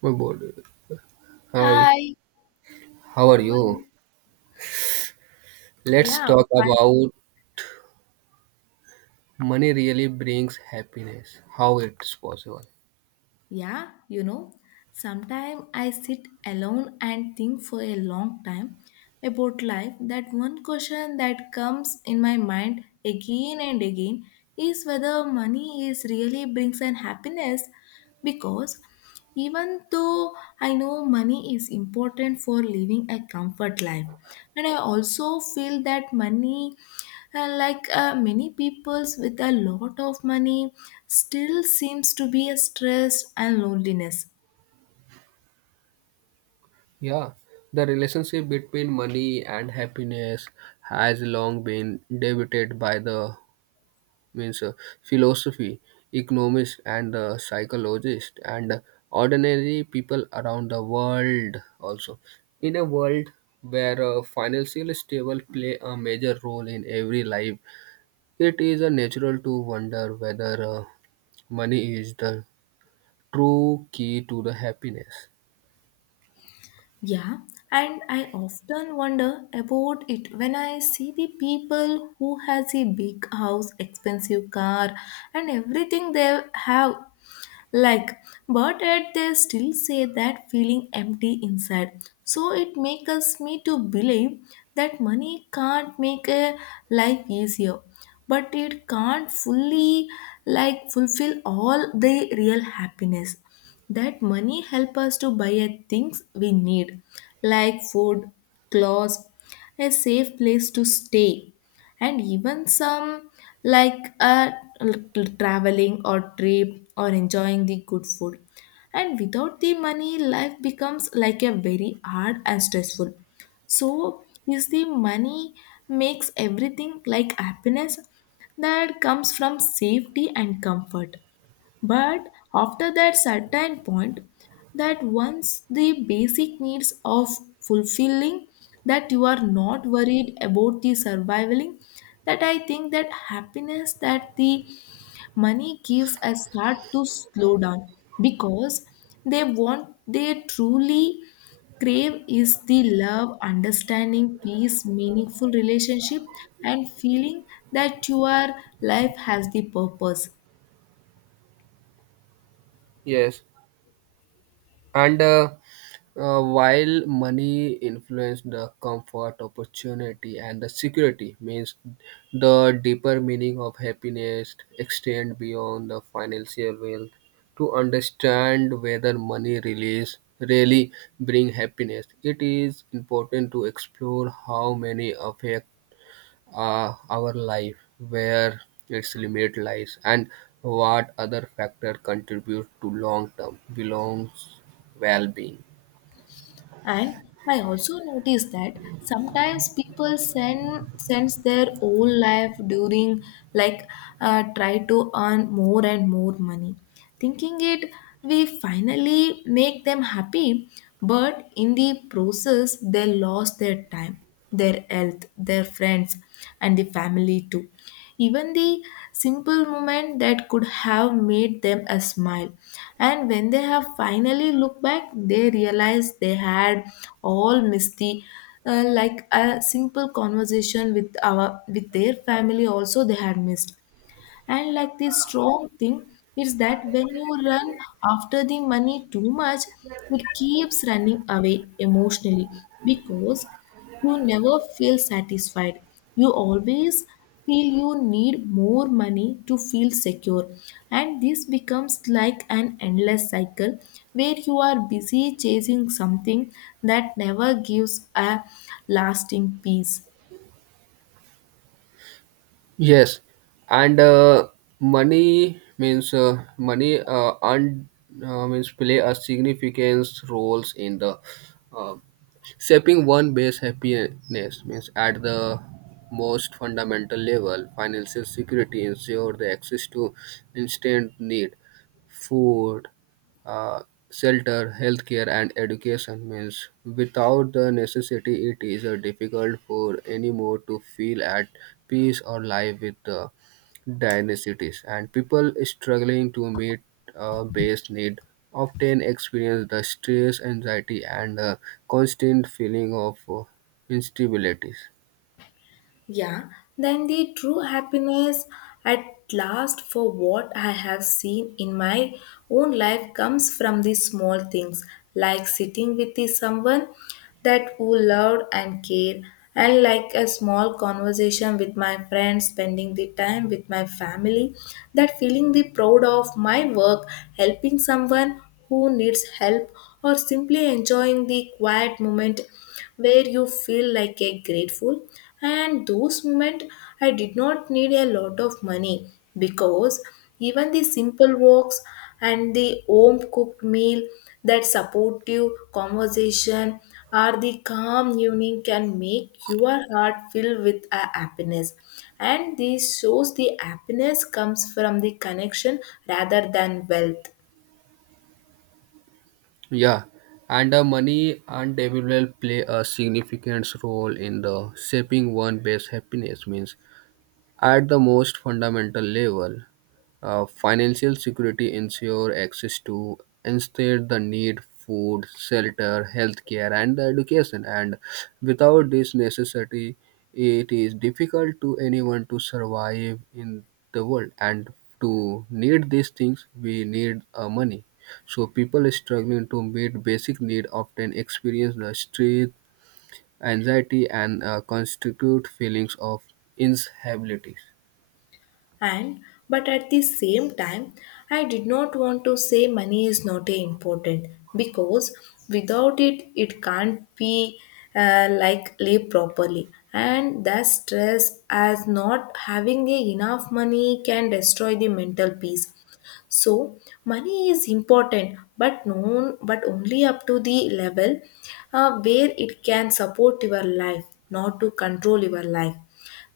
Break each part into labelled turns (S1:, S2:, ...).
S1: My body. Hi,
S2: Hi,
S1: how are
S2: how are
S1: you?
S2: you?
S1: Let's
S2: Yeah, I'm
S1: talk
S2: fine.
S1: about money really brings happiness, how it's possible.
S2: Yeah, you know, Sometimes I sit alone and think for a long time about life. That one question that comes in my mind again and again is whether money is really brings an happiness because even though I know money is important for living a comfort life, and I also feel that money and like many peoples with a lot of money still seems to be a stress and loneliness.
S1: Yeah, the relationship between money and happiness has long been debated by the means philosophy, economists, and the psychologists, and ordinary people around the world also. In a world where financial stable play a major role in every life. It is a natural to wonder whether money is the true key to the happiness.
S2: Yeah, and I often wonder about it when I see the people who has a big house expensive car and everything they have, like, but yet they still say that feeling empty inside. So it makes us me to believe that money can't make a life easier but it can't fully, like, fulfill all the real happiness. That money help us to buy a things we need like food, clothes, a safe place to stay, and even some, like, a traveling or trip or enjoying the good food. And without the money life becomes like a very hard and stressful. So is the money makes everything like happiness that comes from safety and comfort, but after that certain point, that once the basic needs of fulfilling, that you are not worried about the surviving, that I think that happiness that the money gives a start to slow down because they truly crave is the love, understanding, peace, meaningful relationship, and feeling that your life has the purpose.
S1: Yes, and while money influences the comfort, opportunity, and the security, means the deeper meaning of happiness extend beyond the financial wealth. To understand whether money release really bring happiness, it is important to explore how many affect our life, where its limit lies, and what other factors contribute to long-term belongs well-being.
S2: And I also noticed that sometimes people sends their whole life during, like, try to earn more and more money, thinking it we finally make them happy, but in the process they lost their time, their health, their friends, and the family too, even the simple moment that could have made them a smile. And when they have finally looked back they realize they had all missed the, like a simple conversation with our with their family also they had missed. And like this strong thing is that when you run after the money too much, it keeps running away emotionally because you never feel satisfied. You always feel you need more money to feel secure. And this becomes like an endless cycle where you are busy chasing something that never gives a lasting peace.
S1: Yes, and money means money earned means play a significant roles in the uh, shaping one base happiness means at the most fundamental level financial security ensure the access to instant need food, uh, shelter, healthcare, and education means without the necessity, it is difficult for any more to feel at peace or live with the dynasties. And people struggling to meet base need often experience the stress, anxiety, and constant feeling of instabilities.
S2: Yeah, then the true happiness at last for what I have seen in my own life comes from the small things like sitting with the someone that who loved and care, and like a small conversation with my friends, spending the time with my family, that feeling the proud of my work, helping someone who needs help, or simply enjoying the quiet moment where you feel like a grateful. And those moments I did not need a lot of money because even the simple walks and the home cooked meal, that supportive conversation or the calm evening can make your heart fill with a happiness. And this shows the happiness comes from the connection rather than wealth.
S1: Yeah, and money and development play a significant role in the shaping one base happiness means at the most fundamental level, financial security ensures access to instead the need food, shelter, healthcare, and education. And without this necessity, it is difficult to anyone to survive in the world. And to need these things, we need money. So people struggling to meet basic need often experience the stress, anxiety, and constitute feelings of instability.
S2: And but at the same time I did not want to say money is not a important because without it it can't be, like, live properly and that stress as not having a enough money can destroy the mental peace. So money is important but known but only up to the level where it can support your life not to control your life.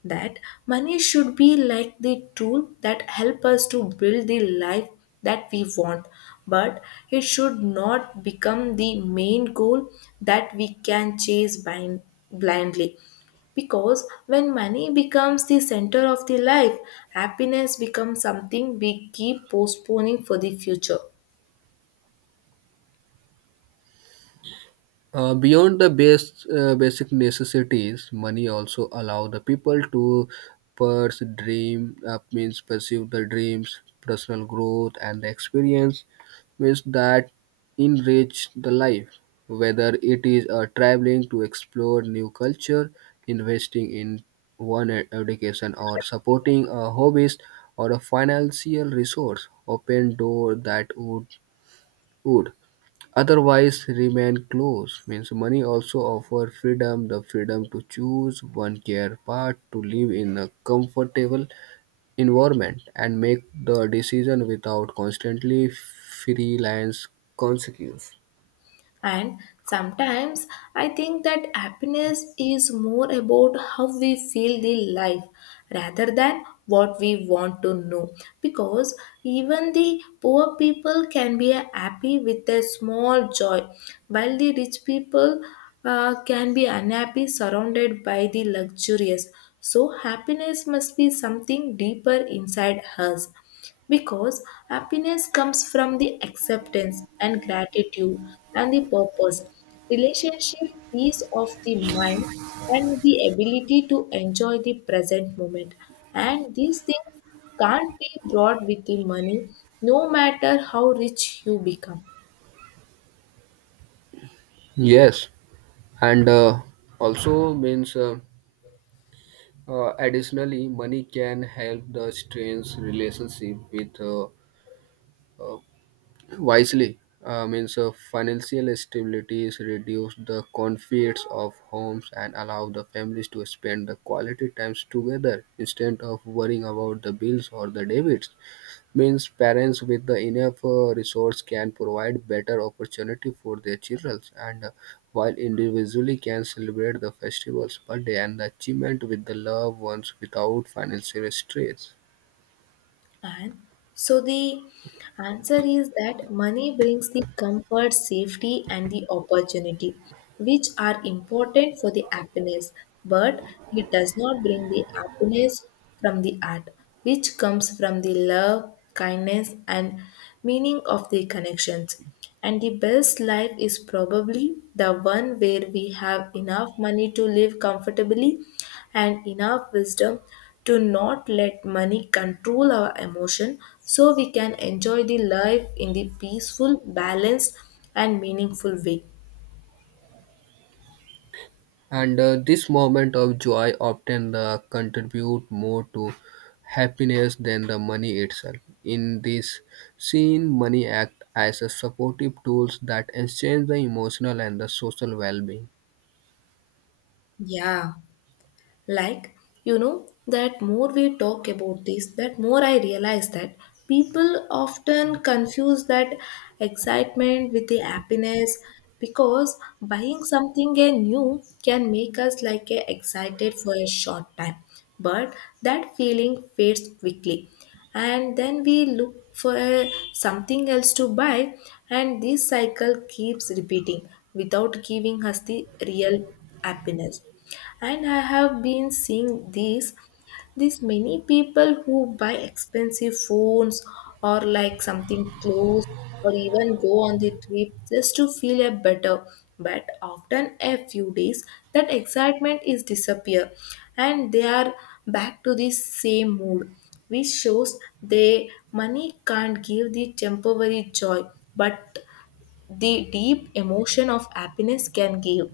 S2: That money should be like the tool that help us to build the life that we want, but it should not become the main goal that we can chase blindly. Because when money becomes the center of the life, happiness becomes something we keep postponing for the future.
S1: Beyond the base, basic necessities, money also allow the people to pursue dream, means pursue the dreams, personal growth, and the experience means that enrich the life. Whether it is traveling to explore new culture, investing in education, or supporting a hobbies or a financial resource, open door that would would otherwise remain close means money also offer freedom, the freedom to choose one care part, to live in a comfortable environment and make the decision without constantly freelance consequence.
S2: And sometimes I think that happiness is more about how we feel the life rather than what we want to know. Because even the poor people can be happy with a small joy, while the rich people can be unhappy surrounded by the luxurious. So, happiness must be something deeper inside us because happiness comes from the acceptance and gratitude and the purpose, relationship, peace of the mind, and the ability to enjoy the present moment. And these things can't be brought with the money, no matter how rich you become.
S1: Yes, and also means additionally money can help the strains relationship with uh, wisely, means financial stabilities reduce the conflicts of homes and allow the families to spend the quality times together instead of worrying about the bills or the debits. Means parents with the enough resource can provide better opportunity for their children, and while individually can celebrate the festivals birthday and the achievement with the loved ones without financial stress.
S2: And so the answer is that money brings the comfort, safety, and the opportunity, which are important for the happiness, but it does not bring the happiness from the art, which comes from the love, kindness, and meaning of the connections. And the best life is probably the one where we have enough money to live comfortably and enough wisdom to not let money control our emotion so we can enjoy the life in the peaceful, balanced, and meaningful way.
S1: And this moment of joy often contribute more to happiness than the money itself. In this scene money act as a supportive tools that exchange the emotional and the social well-being.
S2: Yeah. Like, that more we talk about this, that more I realize that people often confuse that excitement with the happiness because buying something new can make us like excited for a short time, but that feeling fades quickly and then we look for something else to buy, and this cycle keeps repeating without giving us the real happiness. And I have been seeing these these many people who buy expensive phones or like something clothes or even go on the trip just to feel a better, but often a few days that excitement is disappear and they are back to the same mood, which shows the money can't give the temporary joy, but the deep emotion of happiness can give.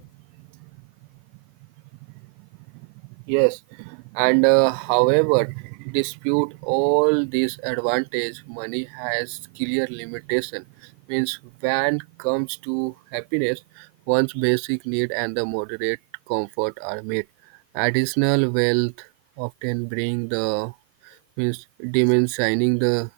S1: Yes, and however, dispute all these advantage, money has clear limitation. Means when comes to happiness, one's basic need and the moderate comfort are met. Additional wealth often bring the means dimensioning the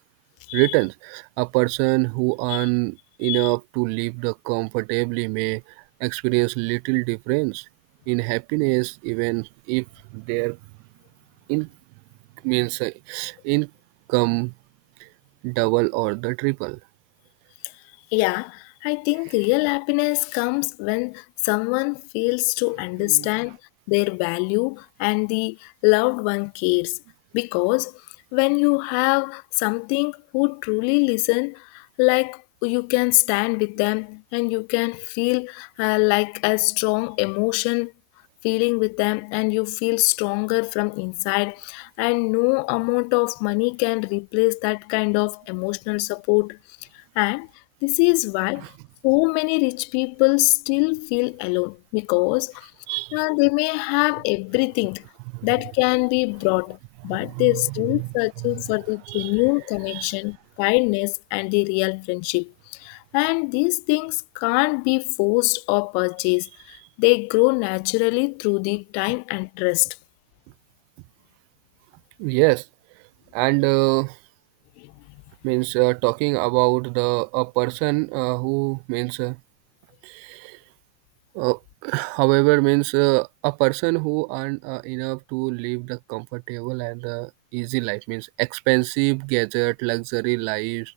S1: returns. A person who earns enough to live the comfortably may experience little difference in happiness even if their in- means income double or the triple.
S2: Yeah, I think real happiness comes when someone feels to understand their value and the loved one cares. Because when you have something who truly listen, like, you can stand with them and you can feel, like a strong emotion feeling with them and you feel stronger from inside, and no amount of money can replace that kind of emotional support. And this is why so many rich people still feel alone because they may have everything that can be brought, but they're still searching for the genuine connection, kindness, and the real friendship. And these things can't be forced or purchased, they grow naturally through the time and trust.
S1: Yes, and means talking about the a person who means Uh, however, means a person who earn enough to live the comfortable and the easy life means expensive gadget, luxury lives,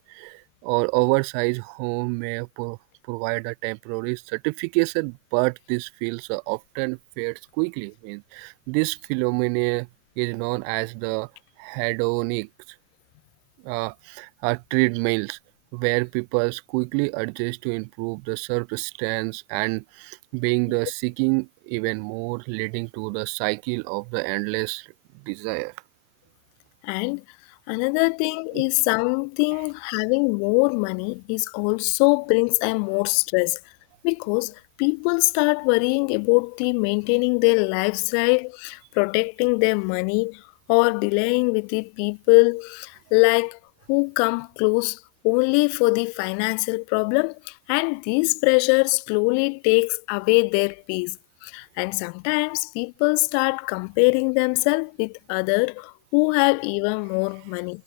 S1: or oversized home may provide a temporary certification, but this feels often fades quickly. Means this phenomenon is known as the hedonic, uh, treadmills, where people quickly adjust to improve the surface and being the seeking even more, leading to the cycle of the endless desire.
S2: And another thing is something having more money is also brings a more stress because people start worrying about the maintaining their lifestyle, protecting their money, or delaying with the people, like, who come close only for the financial problem. And this pressure slowly takes away their peace. And sometimes people start comparing themselves with others who have even more money,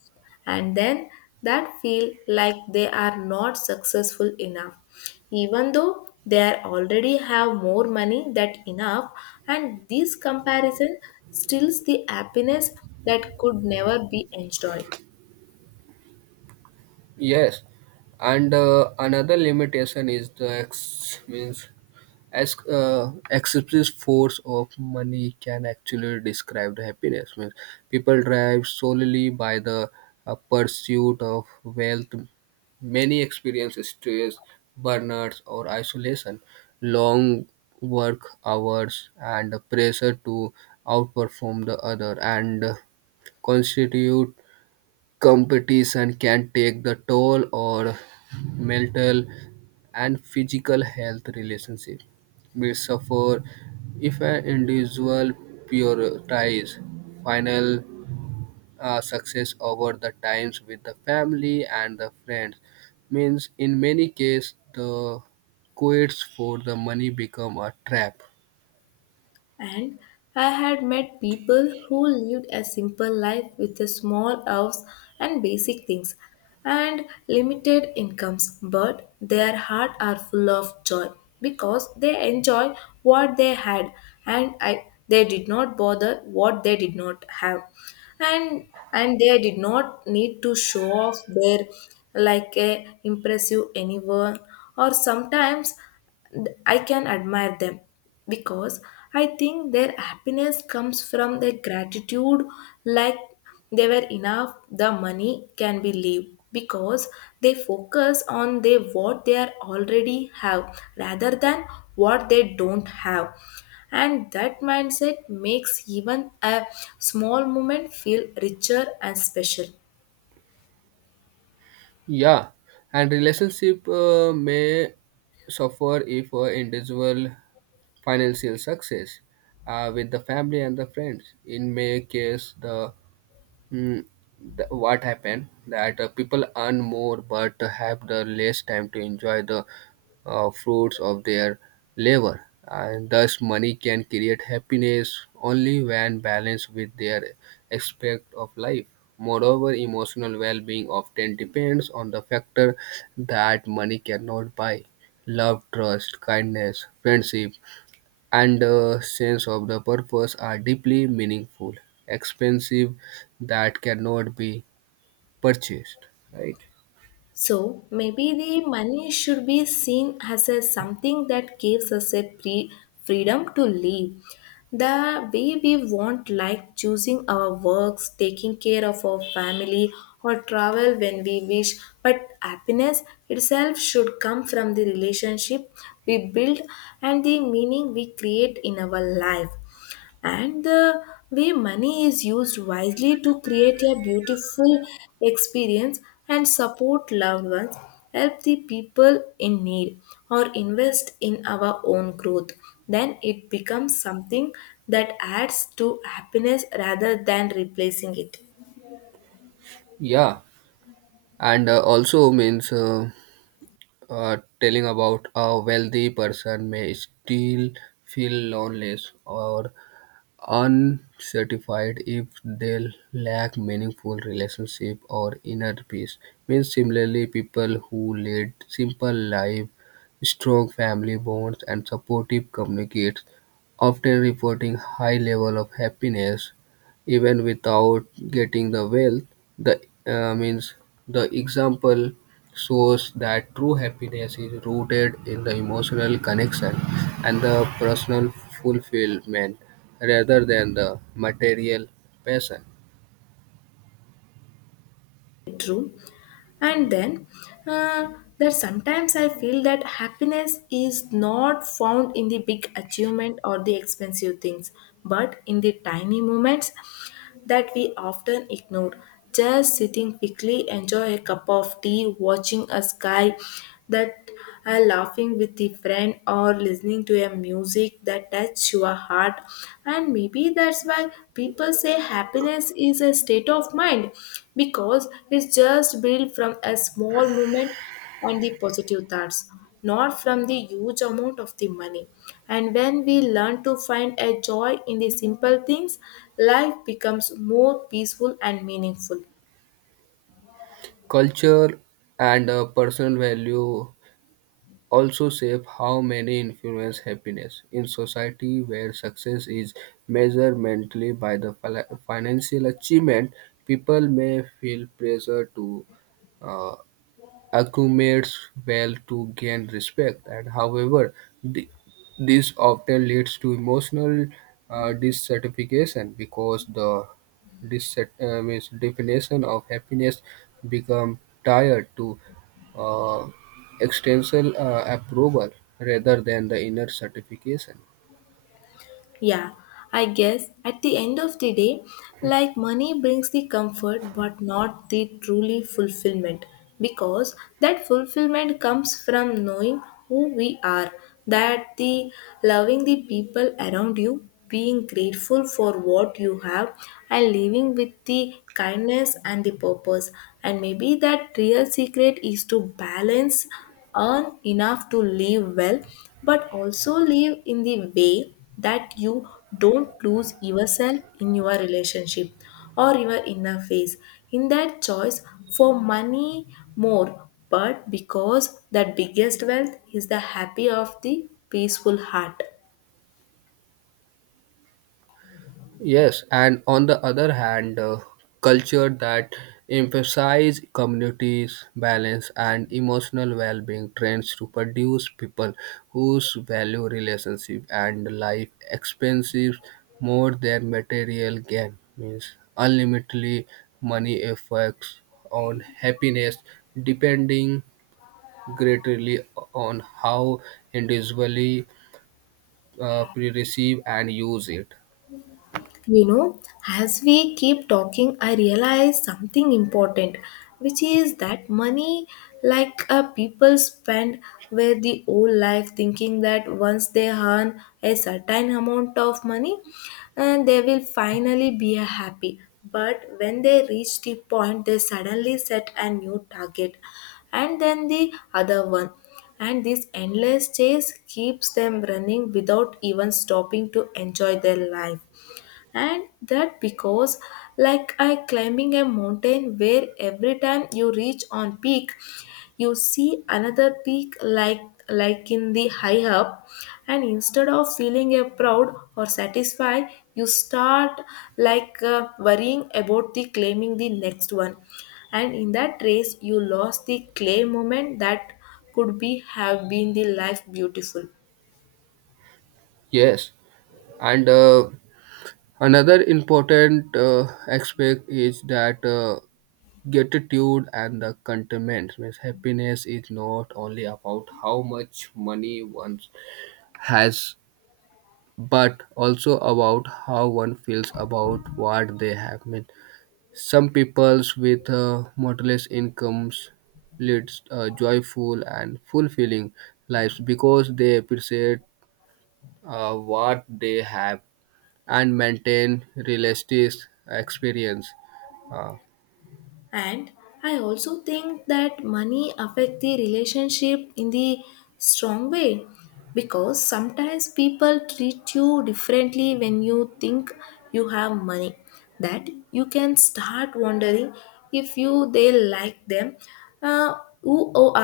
S2: and then that feel like they are not successful enough even though they are already have more money that enough. And this comparison steals the happiness that could never be enjoyed.
S1: Yes, and another limitation is the ex means as excessive force of money can actually describe the happiness. Means people drive solely by the pursuit of wealth. Many experience stress, burnouts, or isolation, long work hours, and the pressure to outperform the other, and constitute competition can take the toll on mental and physical health. Relationship may suffer if an individual prioritizes final success over the times with the family and the friends means in many cases the quits for the money become a trap.
S2: And I had met people who lived a simple life with a small house and basic things and limited incomes, but their heart are full of joy because they enjoy what they had, and they did not bother what they did not have. and and they did not need to show off their, like, a impressive anyone. Or sometimes I can admire them because I think their happiness comes from their gratitude, like, they were enough, the money can be leave because they focus on they what they are already have rather than what they don't have. And that mindset makes even a small moment feel richer and special.
S1: Yeah, and relationship may suffer if individual financial success with the family and the friends. In many case, the Mm, what happened that people earn more but have the less time to enjoy the fruits of their labor, and thus money can create happiness only when balanced with their aspect of life. Moreover emotional well-being often depends on the factor that money cannot buy: love, trust, kindness, friendship, and a sense of the purpose are deeply meaningful, expensive, that cannot be purchased, right?
S2: So maybe the money should be seen as a something that gives us a freedom to live the way we want, like choosing our works, taking care of our family, or travel when we wish. But happiness itself should come from the relationship we build and the meaning we create in our life. And the way money is used wisely to create a beautiful experience and support loved ones, help the people in need, or invest in our own growth, then it becomes something that adds to happiness rather than replacing it.
S1: Yeah, and also means telling about a wealthy person may still feel lonely or unsatisfied if they lack meaningful relationship or inner peace. Means similarly, people who lead simple life, strong family bonds, and supportive communities often reporting high level of happiness even without getting the wealth. The means the example shows that true happiness is rooted in the emotional connection and the personal fulfillment rather than the material passion.
S2: True, and then uh, that sometimes I feel that happiness is not found in the big achievement or the expensive things, but in the tiny moments that we often ignore. Just sitting quickly, enjoy a cup of tea, watching a sky that, laughing with a friend or listening to a music that touch your heart. And maybe that's why people say happiness is a state of mind because it's just built from a small moment and the positive thoughts, not from the huge amount of the money. And when we learn to find a joy in the simple things, life becomes more peaceful and meaningful.
S1: Culture and personal value also shape how many influence happiness. In society where success is measured mentally by the financial achievement, people may feel pressure to uh, accumulates wealth to gain respect, and however, th- this often leads to emotional dissatisfaction because the means definition of happiness become tied to uh, external approval rather than the inner satisfaction.
S2: Yeah, I guess at the end of the day, like money brings the comfort but not the truly fulfillment because that fulfillment comes from knowing who we are, that the loving the people around you, being grateful for what you have and living with the kindness and the purpose. And maybe that real secret is to balance, earn enough to live well, but also live in the way that you don't lose yourself in your relationship or your inner face. In that choice, for money more, but because the biggest wealth is the happy of the peaceful heart.
S1: Yes, and on the other hand, culture that emphasize communities, balance, and emotional well-being trends to produce people whose value relationship and life expenses more than material gain. Means unlimitedly money affects on happiness, depending greatly on how individually pre-receive and use it.
S2: You know, as we keep talking, I realize something important, which is that money, like people spend where the whole life thinking that once they earn a certain amount of money, and they will finally be a happy. But when they reach the point, they suddenly set a new target, and then the other one. And this endless chase keeps them running without even stopping to enjoy their life. And that because like I climbing a mountain where every time you reach on peak, you see another peak, like in the high up, and instead of feeling a proud or satisfied, you start like worrying about the claiming the next one, and in that race you lost the clay moment that could be have been the life beautiful.
S1: Yes, and. Another important aspect is that gratitude and the contentment. Means happiness is not only about how much money one has, but also about how one feels about what they have. Means some peoples with modest incomes leads joyful and fulfilling lives because they appreciate what they have and maintain realistic experience. Uh,
S2: And I also think that money affect the relationship in the strong way, because sometimes people treat you differently when you think you have money, that you can start wondering if you they like them, uh, who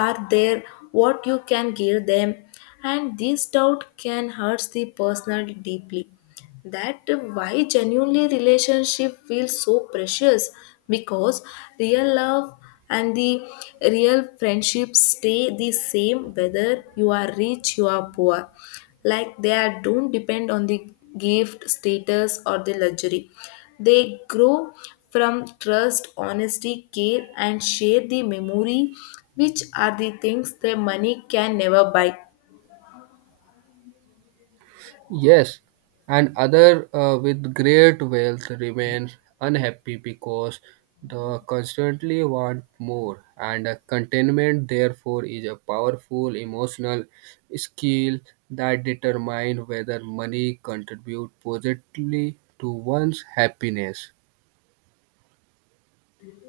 S2: are there, what you can give them, and this doubt can hurt the person deeply. That why genuinely relationship feels so precious, because real love and the real friendship stay the same whether you are rich you are poor, like they are don't depend on the gift status or the luxury. They grow from trust honesty care and share the memory, which are the things that money can never buy.
S1: yes, and other with great wealth remains unhappy because they constantly want more, and contentment therefore is a powerful emotional skill that determines whether money contributes positively to one's happiness.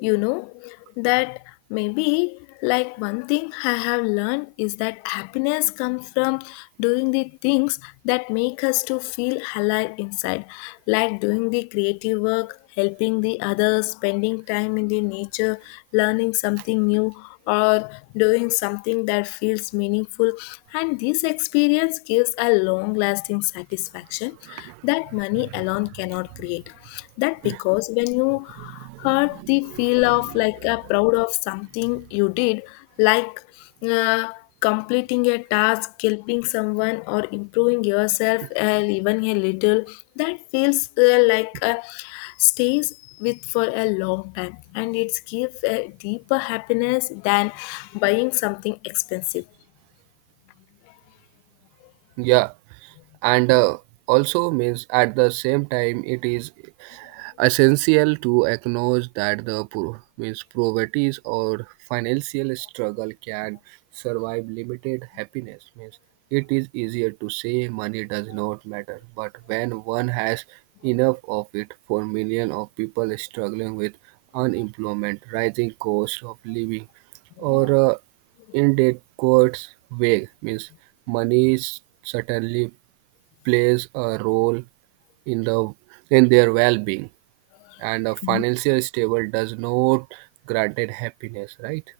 S2: You know that maybe like one thing I have learned is that happiness comes from doing the things that make us to feel alive inside, like doing the creative work, helping the others, spending time in the nature, learning something new, or doing something that feels meaningful. And this experience gives a long lasting satisfaction that money alone cannot create. That because when you hurt the feel of like a proud of something you did, like uh, completing a task, helping someone, or improving yourself, even a little, that feels like a stays with for a long time, and it gives a deeper happiness than buying something expensive.
S1: Yeah, and also means at the same time it is essential to acknowledge that the means poverty or financial struggle can survive limited happiness means it is easier to say money does not matter but when one has enough of it. For millions of people struggling with unemployment, rising cost of living, or inadequate wage means money certainly plays a role in the in their well-being, and a financial stable does not granted happiness, right?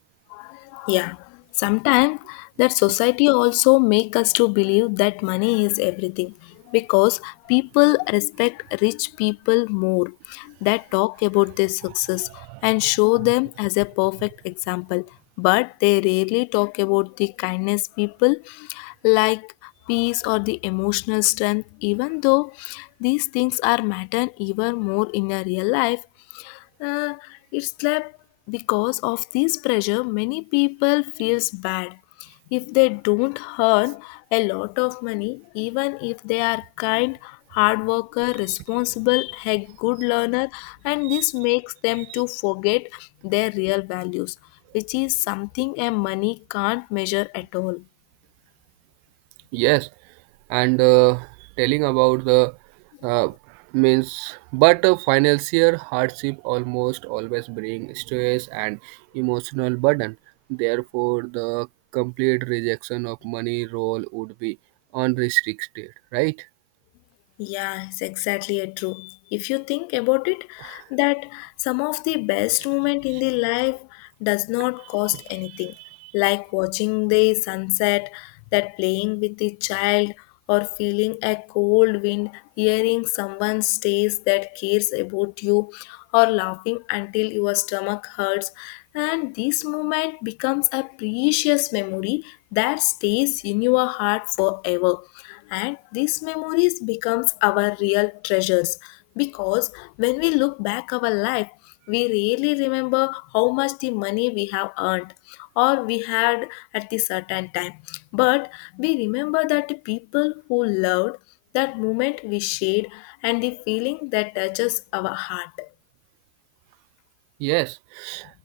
S2: Yeah, sometimes that society also make us to believe that money is everything, because people respect rich people more, that talk about their success and show them as a perfect example, but they rarely talk about the kindness people, like peace or the emotional strength, even though these things are matter even more in a real life. uh, it's like because of this pressure, many people feels bad if they don't earn a lot of money, even if they are kind, hard worker, responsible, a good learner, and this makes them to forget their real values, which is something a money can't measure at all.
S1: Yes, and telling about the uh, means but a financial hardship almost always bring stress and emotional burden, therefore the complete rejection of money role would be unrestricted, right?
S2: Yeah, it's exactly a true. If you think about it, that some of the best moment in the life does not cost anything, like watching the sunset, that playing with the child, or feeling a cold wind, hearing someone's stays that cares about you, or laughing until your stomach hurts. And this moment becomes a precious memory that stays in your heart forever, and these memories becomes our real treasures, because when we look back our life, we really remember how much the money we have earned or we had at the certain time, but we remember that the people who loved, that moment we shared, and the feeling that touches our heart.
S1: Yes,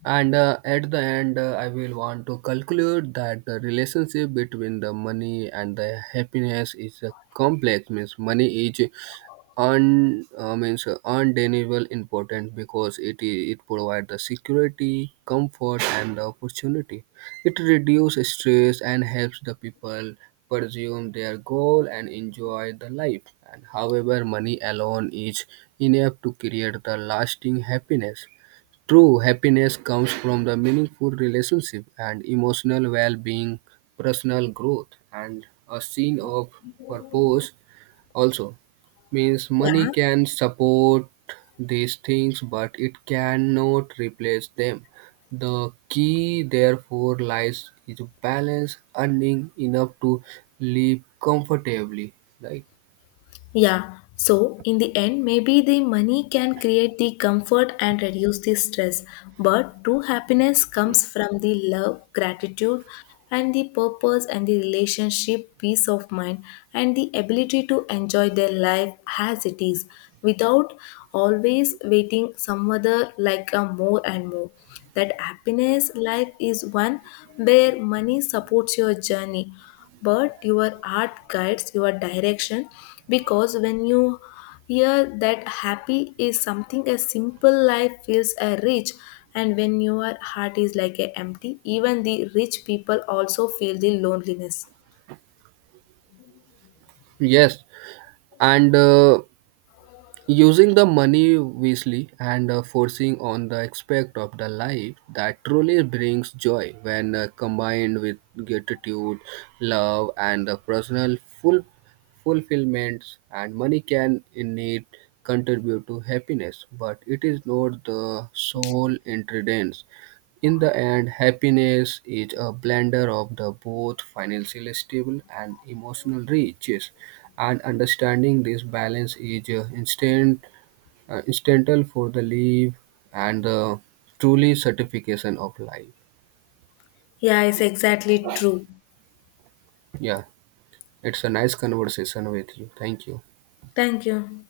S1: and at the end, I will want to conclude that the relationship between the money and the happiness is a complex. Means money is un means undeniable important because it provides the security, comfort, and the opportunity. It reduces stress and helps the people pursue their goal and enjoy the life. And however, money alone is enough to create the lasting happiness. True happiness comes from the meaningful relationship and emotional well-being, personal growth, and a sense of purpose. Also, means money can support these things, but it cannot replace them. The key, therefore, lies is balance, earning enough to live comfortably. Like
S2: Yeah, so in the end, maybe the money can create the comfort and reduce the stress, but true happiness comes from the love, gratitude, and the purpose and the relationship, peace of mind, and the ability to enjoy their life as it is without always waiting some other like a more and more. That happiness life is one where money supports your journey but your art guides your direction, because when you hear that happy is something a simple life feels a rich, and when your heart is like a empty, even the rich people also feel the loneliness.
S1: yes, and. Using the money wisely and forcing on the aspect of the life that truly brings joy, when combined with gratitude, love, and the personal full fulfillments, and money can indeed contribute to happiness, but it is not the sole ingredients. In the end, happiness is a blender of the both financial stable and emotional riches, and understanding this balance is instant, instantal for the live and the truly certification of life.
S2: Yeah, it's exactly true.
S1: Yeah, it's a nice conversation with you. Thank you.
S2: Thank you.